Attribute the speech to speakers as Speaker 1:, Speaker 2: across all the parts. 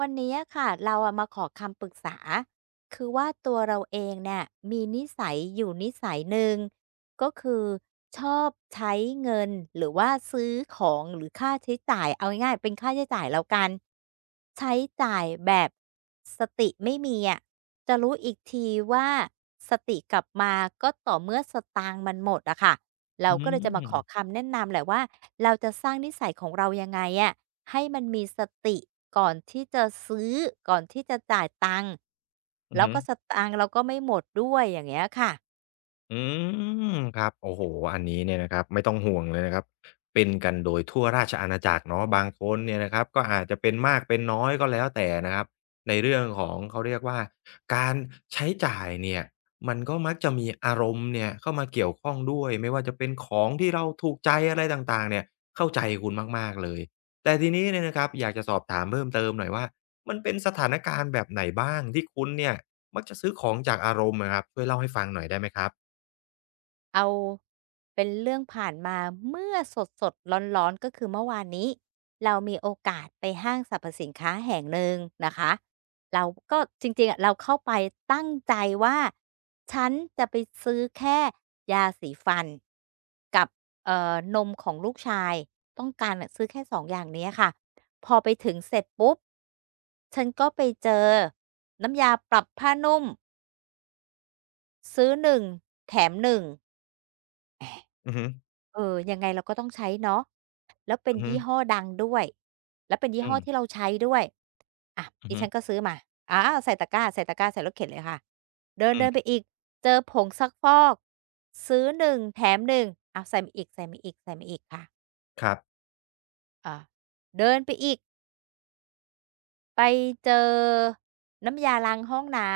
Speaker 1: วันนี้อะค่ะเราอะมาขอคำปรึกษาคือว่าตัวเราเองเนี่ยมีนิสัยอยู่นิสัยหนึ่งก็คือชอบใช้เงินหรือว่าซื้อของหรือค่าใช้จ่ายเอาง่ายๆเป็นค่าใช้จ่ายแล้วกันใช้จ่ายแบบสติไม่มีอะจะรู้อีกทีว่าสติกลับมาก็ต่อเมื่อสตางค์มันหมดอะค่ะเรา
Speaker 2: อื
Speaker 1: ก็เล
Speaker 2: ม
Speaker 1: ย
Speaker 2: อื
Speaker 1: จะมาข
Speaker 2: อ
Speaker 1: อคำแนะนำแหละว่าเราจะสร้างนิสัยของเรายังไงอะ ให้มันมีสติก่อนที่จะซื้อก่อนที่จะจ่ายตังค์แล้ว
Speaker 2: ฮึ
Speaker 1: ก็สตางค์เราก็ไม่หมดด้วยอย่างเงี้ยค่ะ
Speaker 2: อืมครับโอ้โฮอันนี้เนี่ยนะครับไม่ต้องห่วงเลยนะครับเป็นกันโดยทั่วราชอาณาจักรเนาะบางคนเนี่ยนะครับก็อาจจะเป็นมากเป็นน้อยก็แล้วแต่นะครับในเรื่องของเขาเรียกว่าการใช้จ่ายเนี่ยมันก็มักจะมีอารมณ์เนี่ยเข้ามาเกี่ยวข้องด้วยไม่ว่าจะเป็นของที่เราถูกใจอะไรต่างๆเนี่ยเข้าใจคุณมากๆเลยแต่ทีนี้เนี่ยนะครับอยากจะสอบถามเพิ่มเติมหน่อยว่ามันเป็นสถานการณ์แบบไหนบ้างที่คุณเนี่ยมักจะซื้อของจากอารมณ์อะครับช่วยเล่าให้ฟังหน่อยได้ไหมครับ
Speaker 1: เอาเป็นเรื่องผ่านมาเมื่อสดๆร้อนๆก็คือเมื่อวานนี้เรามีโอกาสไปห้างสรรพสินค้าแห่งหนึ่งนะคะเราก็จริงๆอะเราเข้าไปตั้งใจว่าฉันจะไปซื้อแค่ยาสีฟันกับนมของลูกชายต้องการอะซื้อแค่2องอย่างเนี้ยค่ะพอไปถึงเสร็จปุ๊บฉันก็ไปเจอน้ำยาปรับผ้านุ่มซื้อ1แถม1 แหม
Speaker 2: อือฮึ
Speaker 1: เออยังไงเราก็ต้องใช้เนาะแล้วเป็น
Speaker 2: อือฮึ
Speaker 1: ยี่ห้อดังด้วย แล้วเป็นยี่
Speaker 2: อื
Speaker 1: ห้อที่
Speaker 2: ม
Speaker 1: เราใช้ด้วยอะ
Speaker 2: อือ
Speaker 1: ดิ
Speaker 2: ฮึ
Speaker 1: ฉันก็ซื้อมาอาใส่ตะกร้าใส่ตะกร้าใส่รถเข็นเลยค่ะเด
Speaker 2: อื
Speaker 1: ินๆไป
Speaker 2: ม
Speaker 1: อีก เจอผงซักฟอก ซื้อหนึ่งแถมหนึเอ้าวใส่มาอีกใส่มาอีกใส่มาอีกค่ะ
Speaker 2: ครับ
Speaker 1: อ่าเดินไปอีก ไปเจอน้ำยาล้างห้องน้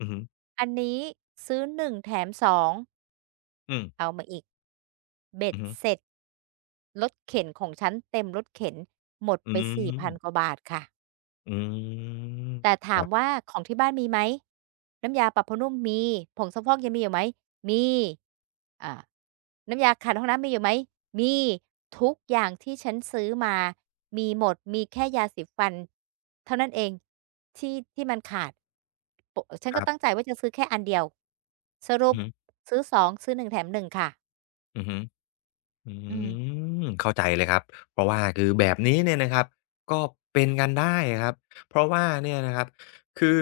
Speaker 2: อือฮึ
Speaker 1: ำ อันนี้ซื้อ1แถม2
Speaker 2: อืม
Speaker 1: เอามาอีกเบ็
Speaker 2: อื
Speaker 1: ด
Speaker 2: อฮึ
Speaker 1: เสร็จ รถเข็นของฉันเต็มรถเข็นหมด
Speaker 2: อื
Speaker 1: ไป
Speaker 2: ม
Speaker 1: 4,000กว่าบาทค่ะ
Speaker 2: อืม
Speaker 1: แต่
Speaker 2: ค
Speaker 1: ถา
Speaker 2: รั
Speaker 1: ม
Speaker 2: บ
Speaker 1: ว่าของที่บ้านมีไหมน้ำยาปรับผ้านุ่มมีผงซักฟอกยังมีอยู่ไหมมีอ่าน้ำยาขัดห้องน้ำมีอยู่ไหมมีทุกอย่างที่ฉันซื้อมามีหมดมีแค่ยาสีฟันเท่านั้นเองที่ที่มันขาดปฉัน
Speaker 2: ค
Speaker 1: ก็
Speaker 2: รั
Speaker 1: ตั้ง
Speaker 2: บ
Speaker 1: ใจว่าจะซื้อแค่อันเดียวสรุ
Speaker 2: อือ
Speaker 1: ป
Speaker 2: ฮึ
Speaker 1: ซื้อสองซื้อหนึ่งแถมหนึ่งค่ะ
Speaker 2: อือฮึ อื
Speaker 1: อืม
Speaker 2: มเข้าใจเลยครับเพราะว่าคือแบบนี้เนี่ยนะครับก็เป็นกันได้ครับเพราะว่าเนี่ยนะครับคือ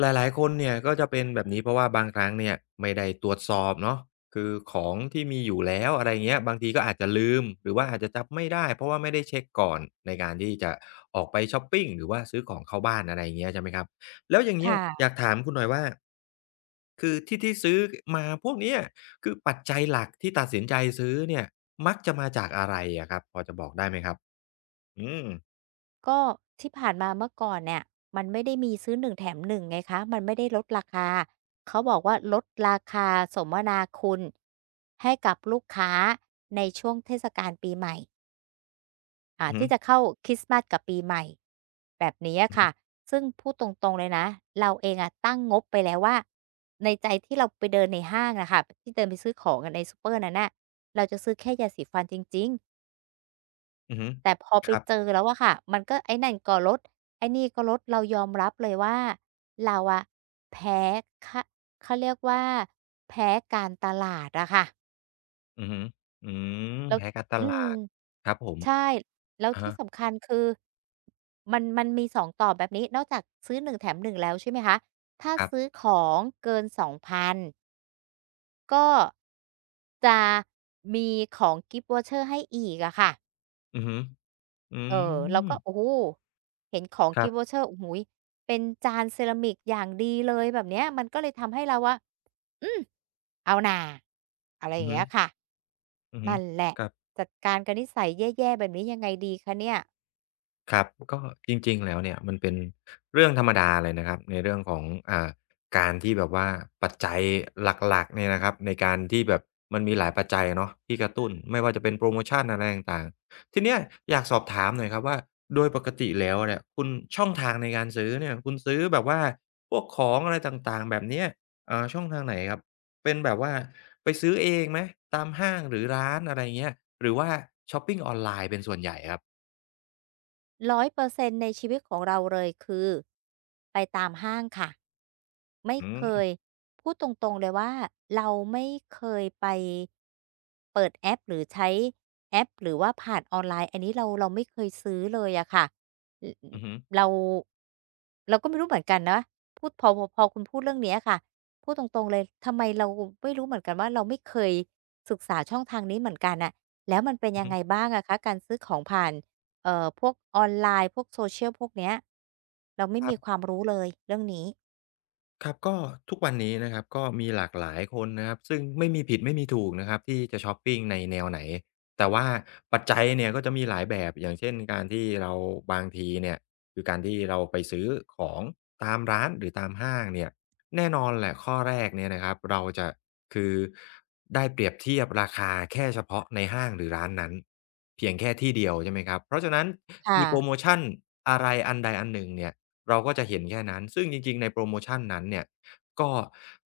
Speaker 2: หลายๆคนเนี่ยก็จะเป็นแบบนี้เพราะว่าบางครั้งเนี่ยไม่ได้ตรวจสอบเนาะคือของที่มีอยู่แล้วอะไรเงี้ยบางทีก็อาจจะลืมหรือว่าอาจจะจำไม่ได้เพราะว่าไม่ได้เช็กก่อนในการที่จะออกไปชอปปิงหรือว่าซื้อของเข้าบ้านอะไรอย่างเงี้ยใช่ไหมครับแล้วอย่างเงี้ยอยาก
Speaker 1: ค่ะ
Speaker 2: ถามคุณหน่อยว่าคือที่ที่ซื้อมาพวกเนี้ย คือปัจจัยหลักที่ตัดสินใจซื้อเนี่ยมักจะมาจากอะไรอะครับพอจะบอกได้ไหมครับอืม
Speaker 1: ก็ที่ผ่านมาเมื่อก่อนเนี่ยมันไม่ได้มีซื้อหนึ่งแถมหนึ่งไงคะมันไม่ได้ลดราคาเขาบอกว่าลดราคาสมนาคุณให้กับลูกค้าในช่วงเทศกาลปีใหม่อ่า
Speaker 2: อือฮึ
Speaker 1: ที่จะเข้าคริสต์มาสกับปีใหม่แบบนี้อะค่ะซึ่งพูดตรงๆเลยนะเราเองอะตั้งงบไปแล้วว่าในใจที่เราไปเดินในห้างน่ะค่ะที่เดินไปซื้อของอะในซูเปอร์นั้นน่ะเราจะซื้อแค่ยาสีฟันจริงๆ
Speaker 2: อือฮึ
Speaker 1: แต่พอไป
Speaker 2: ครั
Speaker 1: เจอ
Speaker 2: บ
Speaker 1: แล้วอะค่ะมันก็ไอ้นั่นก็ลดไอ้นี่ก็ลดเรายอมรับเลยว่าเราอะแพ้ขเขาเรียกว่าแพ้การตลาดอะค่ะ
Speaker 2: อือฮึอืม
Speaker 1: แล้ว
Speaker 2: แพ้การต
Speaker 1: อืม
Speaker 2: ลาดครับผม
Speaker 1: ใช่แล้ว
Speaker 2: อะ
Speaker 1: ที่
Speaker 2: ฮะ
Speaker 1: สำคัญคือมันมีสองต่อแบบนี้นอกจากซื้อหนึ่งแถมหนึ่งแล้วใช่ไหมคะถ้า
Speaker 2: ครั
Speaker 1: ซื้อ
Speaker 2: บ
Speaker 1: ของเกิน2,000ก็จะมีของ Gift voucher ให้อีกอะค่ะ
Speaker 2: อือฮึอื
Speaker 1: เออเราก็
Speaker 2: ม
Speaker 1: โอ้โฮเห็นของ
Speaker 2: ครั
Speaker 1: กิฟ
Speaker 2: บ
Speaker 1: ต์วอเชอร์โอ้โฮเป็นจานเซรามิกอย่างดีเลยแบบเนี้ยมันก็เลยทำให้เราอะอืมเอาน่าอะไรอ
Speaker 2: อือ
Speaker 1: ย่าง
Speaker 2: ฮึ
Speaker 1: เงี้ยค่ะ
Speaker 2: อือฮึ
Speaker 1: นั่นแหละ
Speaker 2: ครับ
Speaker 1: จัดการกับนิสัยแย่ๆแบบนี้ยังไงดีคะเนี่ย
Speaker 2: ครับก็จริงๆแล้วเนี่ยมันเป็นเรื่องธรรมดาเลยนะครับในเรื่องของอ่าการที่แบบว่าปัจจัยหลักๆเนี่ยนะครับในการที่แบบมันมีหลายปัจจัยเนาะที่กระตุ้นไม่ว่าจะเป็นโพรโมชันอะไรต่างๆทีเนี้ยอยากสอบถามหน่อยครับว่าโดยปกติแล้วเนี่ยคุณช่องทางในการซื้อเนี่ยคุณซื้อแบบว่าพวกของอะไรต่างๆแบบเนี้ยช่องทางไหนครับเป็นแบบว่าไปซื้อเองไหมตามห้างหรือร้านอะไรเงี้ยหรือว่าช็อปปิงออนไลน์เป็นส่วนใหญ่ครับ
Speaker 1: 100%ในชีวิตของเราเลยคือไปตามห้างค่ะไม่
Speaker 2: อื
Speaker 1: เค
Speaker 2: ม
Speaker 1: ยพูดตรงๆเลยว่าเราไม่เคยไปเปิดแอปหรือใช้แอปหรือว่าผ่านออนไลน์อันนี้เราไม่เคยซื้อเลยอะค่ะอ
Speaker 2: อือฮึ
Speaker 1: เราเราก็ไม่รู้เหมือนกันนะพูดพอคุณพูดเรื่องเนี้ยค่ะพูดตรงๆเลยทำไมเราไม่รู้เหมือนกันว่าเราไม่เคยศึกษาช่องทางนี้เหมือนกันอะแล้วมันเป็น
Speaker 2: อือ
Speaker 1: ยัง
Speaker 2: ฮึ
Speaker 1: ไงบ้างอะคะการซื้อของผ่าน เอ่อพวกออนไลน์พวก social พวกเนี้ยเราไม่
Speaker 2: ครั
Speaker 1: มีค
Speaker 2: บ
Speaker 1: วามรู้เลยเรื่องนี้
Speaker 2: ครับก็ทุกวันนี้นะครับก็มีหลากหลายคนนะครับซึ่งไม่มีผิดไม่มีถูกนะครับที่จะชอปปิงในแนวไหนแต่ว่าปัจจัยเนี่ยก็จะมีหลายแบบอย่างเช่นการที่เราบางทีเนี่ยคือการที่เราไปซื้อของตามร้านหรือตามห้างเนี่ยแน่นอนแหละข้อแรกเนี่ยนะครับเราจะคือได้เปรียบเทียบราคาแค่เฉพาะในห้างหรือร้านนั้นเพียงแค่ที่เดียวใช่ไหมครับเพราะฉะนั้น
Speaker 1: ค่ะ
Speaker 2: มีโพรโมชันอะไรอันใดอันหนึ่งเนี่ย เราก็จะเห็นแค่นั้นซึ่งจริงๆในโพรโมชันนั้นเนี่ยก็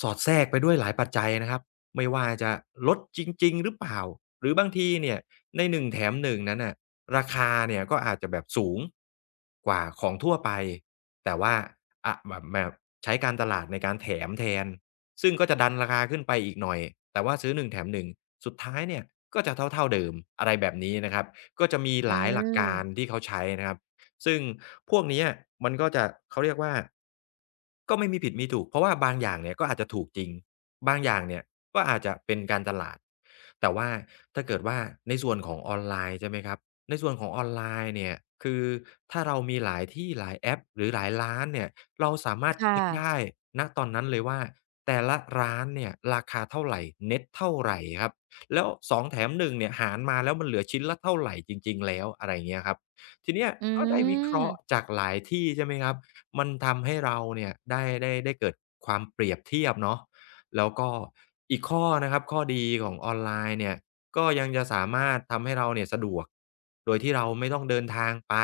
Speaker 2: สอดแทรกไปด้วยหลายปัจจัยนะครับไม่ว่าจะลดจริงๆหรือเปล่าหรือบางทีเนี่ยในหนึ่งแถม1นงนั้นน่ะราคาเนี่ยก็อาจจะแบบสูงกว่าของทั่วไปแต่ว่าอาแบบแบบใช้การตลาดในการแถมแทนซึ่งก็จะดันราคาขึ้นไปอีกหน่อยแต่ว่าซื้อหนึ่งแถมหนึ่งสุดท้ายเนี่ยก็จะเท่าๆเดิมอะไรแบบนี้นะครับก็จะมี
Speaker 1: อื
Speaker 2: หลายหลัก
Speaker 1: ม
Speaker 2: การที่เขาใช้นะครับ ซึ่งพวกเนี้ยมันก็จะเขาเรียกว่าก็ไม่มีผิดมีถูกเพราะว่าบางอย่างเนี่ยก็อาจจะถูกจริงบางอย่างเนี่ยก็อาจจะเป็นการตลาดแต่ว่าถ้าเกิดว่าในส่วนของออนไลน์ใช่ไหมครับในส่วนของออนไลน์เนี่ยคือถ้าเรามีหลายที่หลายแอปหรือหลายร้านเนี่ยเราสามารถ
Speaker 1: ค่ะ
Speaker 2: เช็กได้ณตอนนั้นเลยว่าแต่ละร้านเนี่ยราคาเท่าไรเน็ตเท่าไรครับแล้วสองแถมหนึ่งเนี่ยหารมาแล้วมันเหลือชิ้นละเท่าไรจริงๆแล้วอะไรอย่างเงี้ยครับ ทีเนี้ย
Speaker 1: อื
Speaker 2: ก็ได้วิเคราะห์
Speaker 1: ม
Speaker 2: จากหลายที่ใช่ไหมครับมันทำให้เราเนี่ยได้เกิดความเปรียบเทียบเนาะแล้วก็อีกข้อนะครับข้อดีของออนไลน์เนี่ยก็ยังจะสามารถทำให้เราเนี่ยสะดวกโดยที่เราไม่ต้องเดินทางไป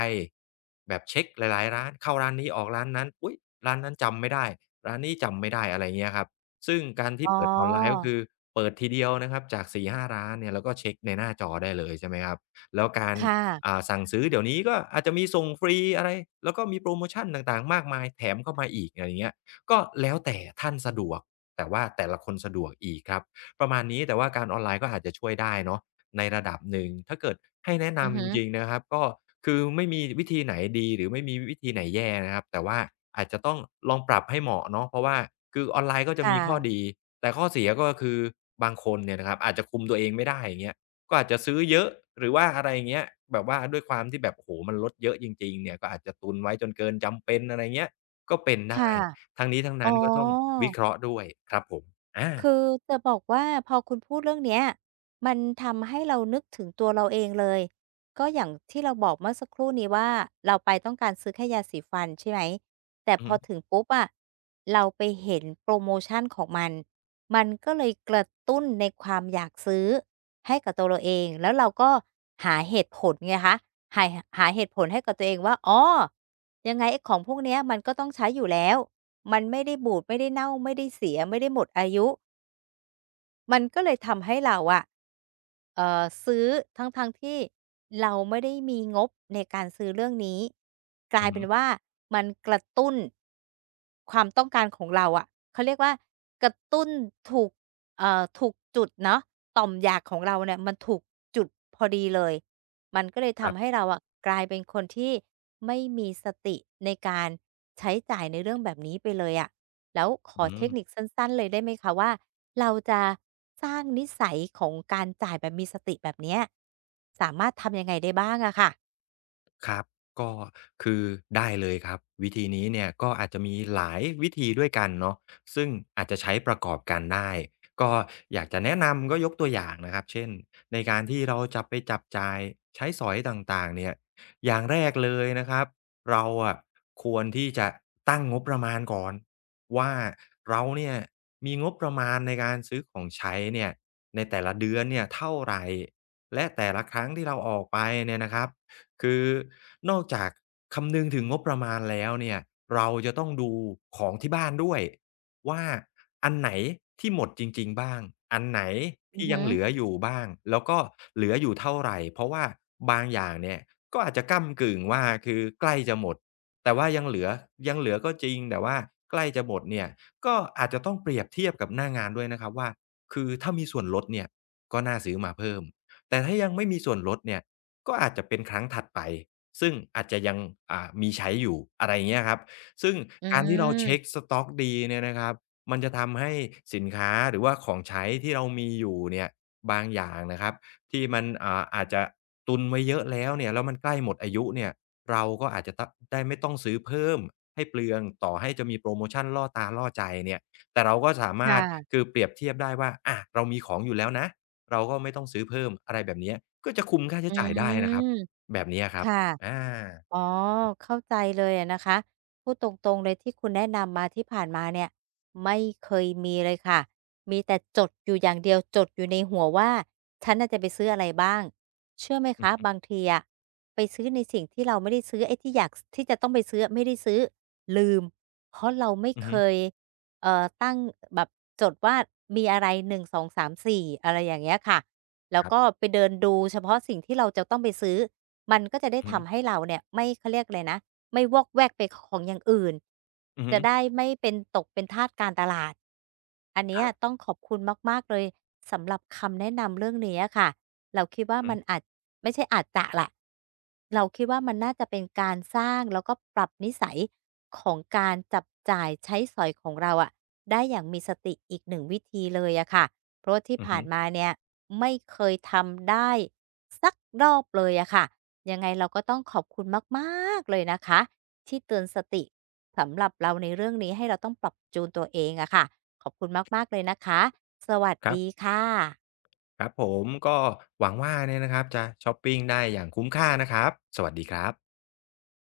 Speaker 2: แบบเช็กหลายๆร้านเข้าร้านนี้ออกร้านนั้นอุ๊ยร้านนั้นจำไม่ได้ร้านนี้จำไม่ได้อะไรเงี้ยครับซึ่งการที่
Speaker 1: อ๋
Speaker 2: เปิดออนไลน์ก็
Speaker 1: อ
Speaker 2: คือเปิดทีเดียวนะครับจาก4าร้านเนี่ยแล้วก็เช็กในหน้าจอได้เลยใช่ไหมครับแล้วการ
Speaker 1: ค่ะ
Speaker 2: สั่งซื้อเดี๋ยวนี้ก็อาจจะมีส่งฟรีอะไรแล้วก็มีโพรโมชันต่างๆมากมายแถมเข้ามาอีกอะไรอย่างเงี้ยก็แล้วแต่ท่านสะดวกแต่ว่าแต่ละคนสะดวกอีกครับประมาณนี้แต่ว่าการออนไลน์ก็อาจจะช่วยได้เนาะในระดับหนึ่งถ้าเกิดให้แนะ
Speaker 1: อือ
Speaker 2: นำจ
Speaker 1: ฮึ
Speaker 2: ริงๆนะครับก็คือไม่มีวิธีไหนดีหรือไม่มีวิธีไหนแย่นะครับแต่ว่าอาจจะต้องลองปรับให้เหมาะเนาะเพราะว่าคือออนไลน์ก็
Speaker 1: ค
Speaker 2: จะมีข้อ
Speaker 1: ่ะ
Speaker 2: ดีแต่ข้อเสียก็คือบางคนเนี่ยนะครับอาจจะคุมตัวเองไม่ได้อย่างเงี้ย ก็อาจจะซื้อเยอะหรือว่าอะไรอย่างเงี้ยแบบว่าด้วยความที่แบบโอ้โฮมันลดเยอะจริงๆเนี่ยก็อาจจะตุนไว้จนเกินจำเป็นอะไรเงี้ยก็เป็นได้
Speaker 1: ค่ะ
Speaker 2: ทั้งนี้ทั้ง
Speaker 1: อ๋
Speaker 2: นั้
Speaker 1: อ
Speaker 2: นก็ต้องวิเคราะห์ด้วยครับผม
Speaker 1: คื
Speaker 2: อา
Speaker 1: อจะบอกว่าพอคุณพูดเรื่องเนี้ยมันทำให้เรานึกถึงตัวเราเองเลยก็อย่างที่เราบอกเมื่อสักครู่นี้ว่าเราไปต้องการซื้อแค่ยาสีฟันใช่ไหมแต่
Speaker 2: อือ
Speaker 1: พ
Speaker 2: ฮึ
Speaker 1: อถึงปุ๊บอะเราไปเห็นโปรโมชั่นของมันมันก็เลยกระตุ้นในความอยากซื้อให้กับตัวเราเองแล้วเราก็หาเหตุผลไงคะหาหาเหตุผลให้กับตัวเองว่าอ๋อยังไงไอ้ของพวกเนี้ยมันก็ต้องใช้อยู่แล้วมันไม่ได้บูดไม่ได้เน่าไม่ได้เสียไม่ได้หมดอายุ มันก็เลยทำให้เราอะซื้อทั้งๆทที่เราไม่ได้มีงบในการซื้อเรื่องนี้กลา
Speaker 2: อื
Speaker 1: ย
Speaker 2: อ
Speaker 1: เป็
Speaker 2: ฮึ
Speaker 1: นว่ามันกระตุ้นความต้องการของเราอะเขาเรียกว่ากระตุ้นถูกถูกจุดเนาะต่อมอยากของเราเนี่ยมันถูกจุดพอดีเลยมันก็เลย
Speaker 2: ครั
Speaker 1: ทำให้
Speaker 2: บ
Speaker 1: เราอะกลายเป็นคนที่ไม่มีสติในการใช้จ่ายในเรื่องแบบนี้ไปเลยอะ แล้วขอ
Speaker 2: อื
Speaker 1: เทคนิค
Speaker 2: ม
Speaker 1: สั้นๆเลยได้ไหมคะว่าเราจะสร้างนิสัยของการจ่ายแบบมีสติแบบเนี้ยสามารถทำยังไงได้บ้างอะค่ะ
Speaker 2: ครับก็คือได้เลยครับวิธีนี้เนี่ยก็อาจจะมีหลายวิธีด้วยกันเนาะซึ่งอาจจะใช้ประกอบกันได้ก็อยากจะแนะนำก็ยกตัวอย่างนะครับเช่นในการที่เราจะไปจับจ่ายใช้สอยต่างๆเนี่ยอย่างแรกเลยนะครับเราอะควรที่จะตั้งงบประมาณก่อนว่าเราเนี่ยมีงบประมาณในการซื้อของใช้เนี่ยในแต่ละเดือนเนี่ยเท่าไรและแต่ละครั้งที่เราออกไปเนี่ยนะครับ คือนอกจากคำนึงถึงงบประมาณแล้วเนี่ยเราจะต้องดูของที่บ้านด้วยว่าอันไหนที่หมดจริงๆบ้างอันไหน
Speaker 1: อือ
Speaker 2: ที่ยั
Speaker 1: ฮึ
Speaker 2: งเหลืออยู่บ้างแล้วก็เหลืออยู่เท่าไรเพราะว่าบางอย่างเนี่ยก็อาจจะก้ำกึ่งว่าคือใกล้จะหมดแต่ว่ายังเหลือก็จริงแต่ว่าใกล้จะหมดเนี่ยก็อาจจะต้องเปรียบเทียบกับหน้างานด้วยนะครับว่าคือถ้ามีส่วนลดเนี่ยก็น่าซื้อมาเพิ่มแต่ถ้ายังไม่มีส่วนลดเนี่ย ก็อาจจะเป็นครั้งถัดไป ซึ่งอาจจะยังมีใช้อยู่อะไรอย่างเงี้ยครับซึ่ง
Speaker 1: อื
Speaker 2: การที่เราเช็ก
Speaker 1: ม
Speaker 2: สต๊อกดีเนี่ยนะครับมันจะทำให้สินค้าหรือว่าของใช้ที่เรามีอยู่เนี่ยบางอย่างนะครับที่มันอาจจะตุนไว้เยอะแล้วเนี่ยแล้วมันใกล้หมดอายุเนี่ยเราก็อาจจะตได้ไม่ต้องซื้อเพิ่มให้เปลืองต่อให้จะมีโพรโมชันล่อตาล่อใจเนี่ยแต่เราก็สา
Speaker 1: ค่
Speaker 2: มารถคือ
Speaker 1: ะ
Speaker 2: เปรียบเทียบได้ว่าอะเรามีของอยู่แล้วนะ เราก็ไม่ต้องซื้อเพิ่มอะไรแบบเนี้ยก็จะคุมค่า
Speaker 1: อื
Speaker 2: ใช้จ่ายได้นะครั
Speaker 1: ม
Speaker 2: บแบบเนี้ยครับ
Speaker 1: ค่ะ
Speaker 2: อา
Speaker 1: อ๋อเข้าใจเลยอะนะคะพูดตรงๆเลยที่คุณแนะนำมาที่ผ่านมาเนี่ยไม่เคยมีเลยค่ะมีแต่จดอยู่อย่างเดียวจดอยู่ในหัวว่าฉันน่ะจะไปซื้ออะไรบ้างเชื่อไหม
Speaker 2: อือ
Speaker 1: คะ
Speaker 2: ฮึ
Speaker 1: บางทีอะไปซื้อในสิ่งที่เราไม่ได้ซื้อไอ้ที่อยากที่จะต้องไปซื้อไม่ได้ซื้อลืมเพราะเราไม่เค
Speaker 2: ๆ
Speaker 1: ยตั้งแบบจดว่ามีอะไรหนึ่งสองสามสี่อะไรอย่างเงี้ยค่ะแล้ว
Speaker 2: ครั
Speaker 1: ก็
Speaker 2: บ
Speaker 1: ไปเดินดูเฉพาะสิ่งที่เราจะต้องไปซื้อ มันก็จะได้
Speaker 2: อือฮึ
Speaker 1: ทำให้เราเนี่ยไม่เขาเรียกอะไรนะไม่วอกแวกไปของอย่างอื่น
Speaker 2: อือฮึ
Speaker 1: จะได้ไม่เป็นตกเป็นทาสการตลาดอัน
Speaker 2: ค
Speaker 1: เนี้ย
Speaker 2: รับ
Speaker 1: ต้องขอบคุณมากๆเลยสำหรับคำแนะนำเรื่องนี้อะค่ะเราคิดว่า
Speaker 2: อือฮึ
Speaker 1: มันอาจไม่ใช่อาจจะแหละเราคิดว่ามันน่าจะเป็นการสร้างแล้วก็ปรับนิสัยของการจับจ่ายใช้สอยของเราอะได้อย่างมีสติอีก1วิธีเลยอะค่ะเพราะว่าที่
Speaker 2: อือ
Speaker 1: ผ่า
Speaker 2: ฮึ
Speaker 1: นมาเนี่ยไม่เคยทำได้สักรอบเลยอะค่ะ ยังไงเราก็ต้องขอบคุณมากๆเลยนะคะที่เตือนสติสำหรับเราในเรื่องนี้ให้เราต้องปรับจูนตัวเองอะค่ะขอบคุณมากๆเลยนะคะสวัส
Speaker 2: ครั
Speaker 1: ดี
Speaker 2: บ
Speaker 1: ค่ะ
Speaker 2: ครับผมก็หวังว่าเนี่ยนะครับจะช็อปปิงได้อย่างคุ้มค่านะครับสวัสดีครับ